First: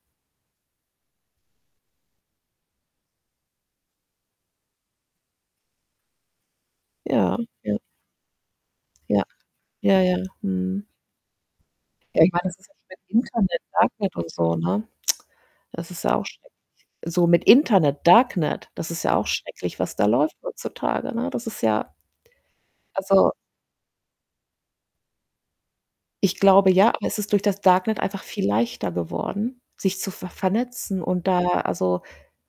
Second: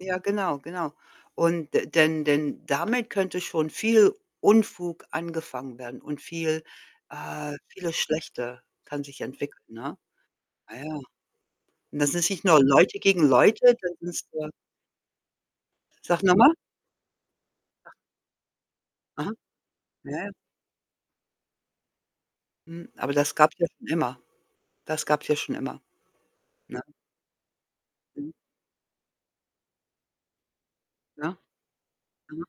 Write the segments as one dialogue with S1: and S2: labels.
S1: Ja, genau, genau. Und d denn denn damit könnte schon viel Unfug angefangen werden und viel,
S2: Ja.
S1: äh
S2: Ja.
S1: vieles Schlechte kann sich
S2: Ja,
S1: entwickeln, ne?
S2: ja, ja,
S1: Ja,
S2: mhm.
S1: ja. Und das
S2: Ja,
S1: ist
S2: ich meine,
S1: nicht
S2: das
S1: nur
S2: ist nicht mehr
S1: Leute gegen
S2: Internet,
S1: Leute, dann
S2: Darknet
S1: sind's,
S2: und
S1: äh
S2: so, ne? Das ist ja
S1: Sag
S2: auch
S1: noch
S2: schrecklich.
S1: mal?
S2: So mit
S1: [unintelligible]
S2: Internet, Darknet, das ist ja auch
S1: Aha.
S2: schrecklich, was da
S1: Ja, ja.
S2: läuft heutzutage, ne? Das ist ja
S1: Mhm, aber
S2: also
S1: das gab's ja schon immer, das gab's ja schon immer,
S2: Ich glaube
S1: ne?
S2: ja, aber es ist durch das Darknet einfach
S1: Mhm.
S2: viel leichter geworden, sich zu ver vernetzen und
S1: Ja.
S2: da, also
S1: [unintelligible]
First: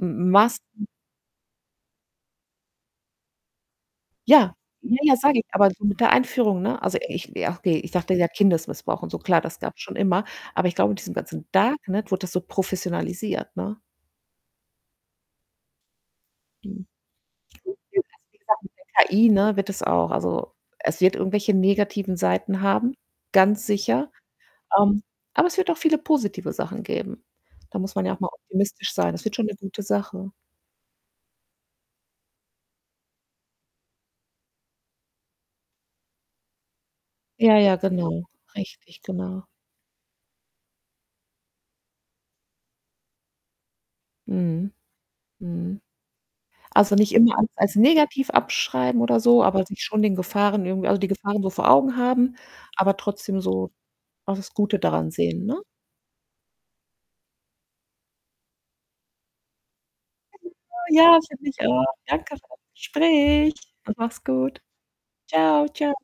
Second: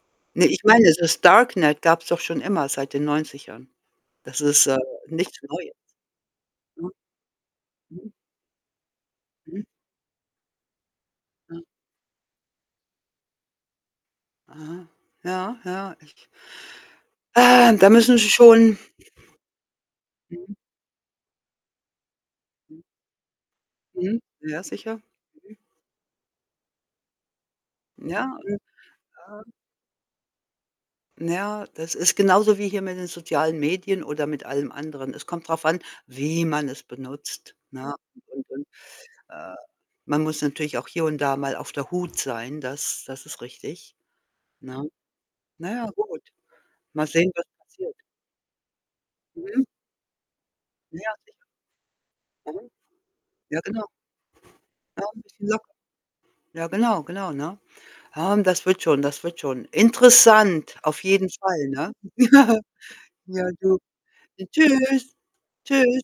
S2: m
S1: Ne, ich meine,
S2: Massen
S1: dieses Darknet gab's doch schon immer seit den 90ern. Das
S2: Ja.
S1: ist, äh,
S2: Ja, ja, sage
S1: nicht
S2: ich, aber
S1: neu.
S2: du, mit der Einführung, ne?
S1: Aha.
S2: Also, ich wär okay, ich
S1: Hm?
S2: dachte ja Kindesmissbrauch und so, klar, das
S1: Mhm.
S2: gab's schon immer, aber ich glaube, mit diesem ganzen
S1: Ja.
S2: Darknet wurde das so professionalisiert, ne?
S1: Aha, ja, ja, ich
S2: Hm, [unintelligible] also,
S1: ähm, da müssen sie
S2: wie gesagt, mit
S1: schon
S2: der KI, ne, wird des auch also,
S1: Hm?
S2: es wird irgendwelche negativen Seiten
S1: Hm.
S2: haben, ganz sicher,
S1: Mhm. Ja, sicher,
S2: ähm, aber
S1: mhm.
S2: es wird auch viele positive Sachen geben. Da muss man ja auch
S1: Ja,
S2: mal
S1: hm,
S2: optimistisch sein, das wird schon
S1: ähm
S2: 'ne gute Sache.
S1: ja, das ist genauso wie hier mit den sozialen Medien oder mit allem anderen. Es kommt drauf an, wie man es benutzt,
S2: Ja, ja,
S1: ne?
S2: genau.
S1: Und und,
S2: Richtig, genau.
S1: äh, man muss natürlich auch hier und da mal auf der Hut sein, das das ist richtig,
S2: Mhm,
S1: ne? Na
S2: mhm.
S1: ja, gut,
S2: Also,
S1: mal
S2: nicht
S1: sehen,
S2: immer
S1: was
S2: alles als
S1: passiert.
S2: negativ abschreiben oder so, aber
S1: Mhm.
S2: sich schon den Gefahren irgendwie also, die
S1: Ja, sicher.
S2: Gefahren so vor Augen haben,
S1: Mhm,
S2: aber trotzdem
S1: ja,
S2: so
S1: genau.
S2: auch das Gute daran sehen, ne?
S1: [unintelligible] Ja, genau, genau, ne? Ähm, das wird schon, das wird schon.
S2: [unintelligible]
S1: Interessant, auf
S2: Ja,
S1: jeden
S2: finde ich
S1: Fall,
S2: auch.
S1: ne?
S2: Danke für das
S1: Ja,
S2: Gespräch
S1: du.
S2: und mach's
S1: Denn
S2: gut.
S1: tschüss,
S2: Tschau, tschau.
S1: tschüss.